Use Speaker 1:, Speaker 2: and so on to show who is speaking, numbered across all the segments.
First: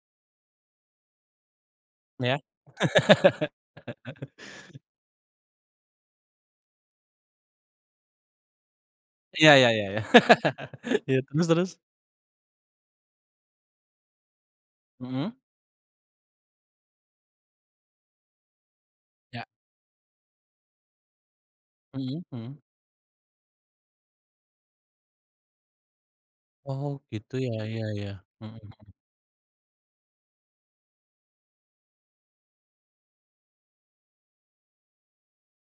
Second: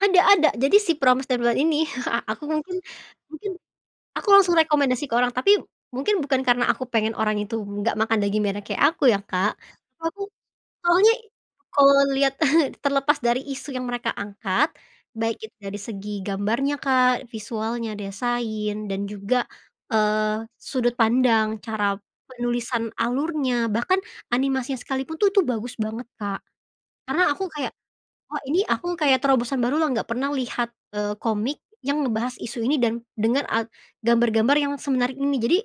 Speaker 1: Ada ada. Jadi si Promise Neverland ini, a
Speaker 2: Iya.
Speaker 1: aku mungkin mungkin aku langsung rekomendasi ke orang, tapi mungkin, bukan karena aku pengen orang itu, nggak makan daging merah kek, aku, ya,
Speaker 2: Iya,
Speaker 1: Kak.
Speaker 2: ya ya ya,
Speaker 1: Aku, awalnya
Speaker 2: iya, terus-terus?
Speaker 1: kalau liat, terlepas dari isu yang mereka angkat,
Speaker 2: Mmm.
Speaker 1: baik itu dari segi gambarnya, Kak, visualnya, desain, dan
Speaker 2: Ya.
Speaker 1: juga, eee, sudut pandang, cara
Speaker 2: Mmm, mhm.
Speaker 1: penulisan alurnya, bahkan animasinya sekalipun tuh tuh bagus banget, Kak.
Speaker 2: Oh,
Speaker 1: Karena
Speaker 2: gitu
Speaker 1: aku,
Speaker 2: ya
Speaker 1: kayak,
Speaker 2: ya ya,
Speaker 1: "Oh,
Speaker 2: mhm
Speaker 1: ini
Speaker 2: mhm.
Speaker 1: aku, kayak, terobosan baru loh, nggak pernah lihat, eee, komik yang ngebahas isu ini, dan dengan at gambar-gambar yang semenarik ini." Jadi,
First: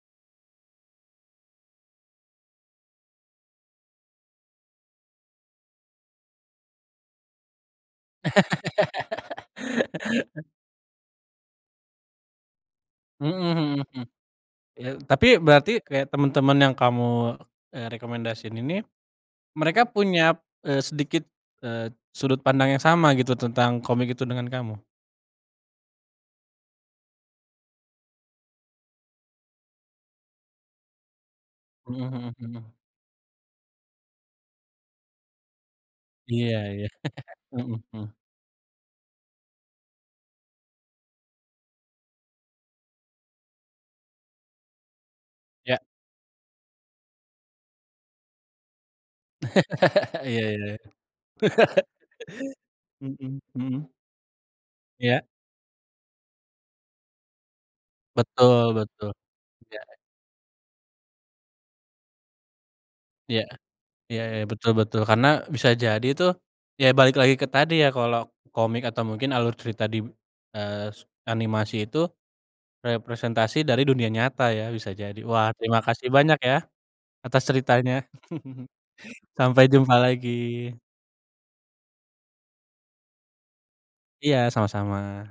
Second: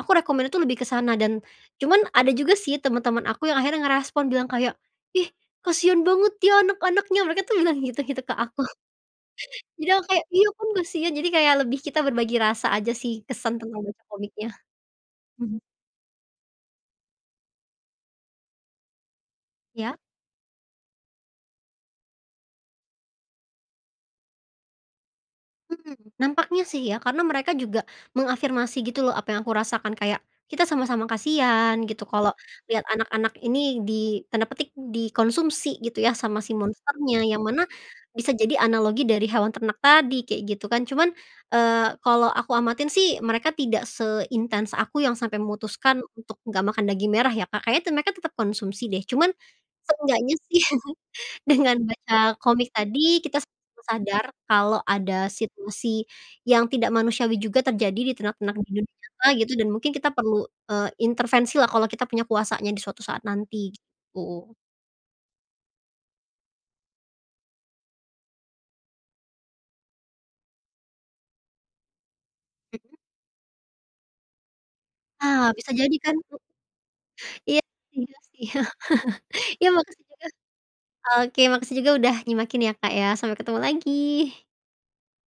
Speaker 1: aku recommend-nya itu, lebih ke sana, dan cuman, ada juga sih, teman-teman aku, yang akhirnya ngerespon bilang kayak, "Ih, kasihan banget ya, anak-anaknya," mereka tuh bilang gitu gitu ke, aku. Jadi aku, kayak, "Iya pun, kasihan," jadi kayak lebih kita berbagi rasa aja, sih,
Speaker 2: Mmm,
Speaker 1: kesan
Speaker 2: mhm,
Speaker 1: tentang baca
Speaker 2: hmm.
Speaker 1: komiknya.
Speaker 2: Iya, tapi,
Speaker 1: Mhm.
Speaker 2: berarti kayak, teman-teman yang kamu, eee, rekomendasiin ini, mereka
Speaker 1: Iya.
Speaker 2: punya, eee, sedikit, eee, sudut pandang yang sama gitu, tentang komik itu dengan kamu?
Speaker 1: Mmm, nampaknya sih, ya, karena mereka juga mengafirmasi gitu loh, apa yang aku rasakan, kayak kita sama-sama kasihan
Speaker 2: Mhm
Speaker 1: gitu,
Speaker 2: mhm
Speaker 1: kalau
Speaker 2: mhm.
Speaker 1: lihat anak-anak ini di tanda petik, dikonsumsi gitu, ya, sama si
Speaker 2: Iya, ya,
Speaker 1: monsternya. Yang mana,
Speaker 2: Heeh heeh.
Speaker 1: bisa jadi analogi dari hewan ternak tadi, kek gitu, kan. Cuman, eee, kalau aku amatin sih, mereka tidak seintens aku, yang sampai
Speaker 2: Ya.
Speaker 1: memutuskan untuk nggak makan daging merah ya, Kak. Kayaknya tuh, mereka tetap konsumsi deh, cuman seenggaknya
Speaker 2: Iya
Speaker 1: sih,
Speaker 2: iya iya
Speaker 1: dengan baca komik tadi,
Speaker 2: mmm,
Speaker 1: kita
Speaker 2: heeh.
Speaker 1: sadar kalau
Speaker 2: Iya.
Speaker 1: ada situasi yang tidak manusiawi juga, terjadi di ternak-ternak,
Speaker 2: Betul
Speaker 1: di
Speaker 2: betul,
Speaker 1: dunia gitu, dan
Speaker 2: iya.
Speaker 1: mungkin kita perlu, eee, intervensilah, kalau kita punya kuasanya, di suatu saat
Speaker 2: Iya.
Speaker 1: nanti,
Speaker 2: Iya, ya,
Speaker 1: gitu.
Speaker 2: betul betul. Karena bisa jadi tuh, ya, balik lagi ke tadi ya, kalau komik atau mungkin alur cerita dib eee, sup animasi itu
Speaker 1: Mmm.
Speaker 2: representasi dari dunia nyata ya, bisa jadi. Wah,
Speaker 1: Ah, bisa
Speaker 2: terima
Speaker 1: jadi
Speaker 2: kasih
Speaker 1: kan,
Speaker 2: banyak
Speaker 1: tuh.
Speaker 2: ya, atas
Speaker 1: Iya,
Speaker 2: ceritanya.
Speaker 1: sih iya sih,
Speaker 2: Sampai
Speaker 1: ya,
Speaker 2: jumpa
Speaker 1: makasih juga
Speaker 2: lagi.
Speaker 1: oke, makasih juga udah nyimakin ya, Kak, ya, sampai ketemu lagi.
Speaker 2: Iya, sama-sama.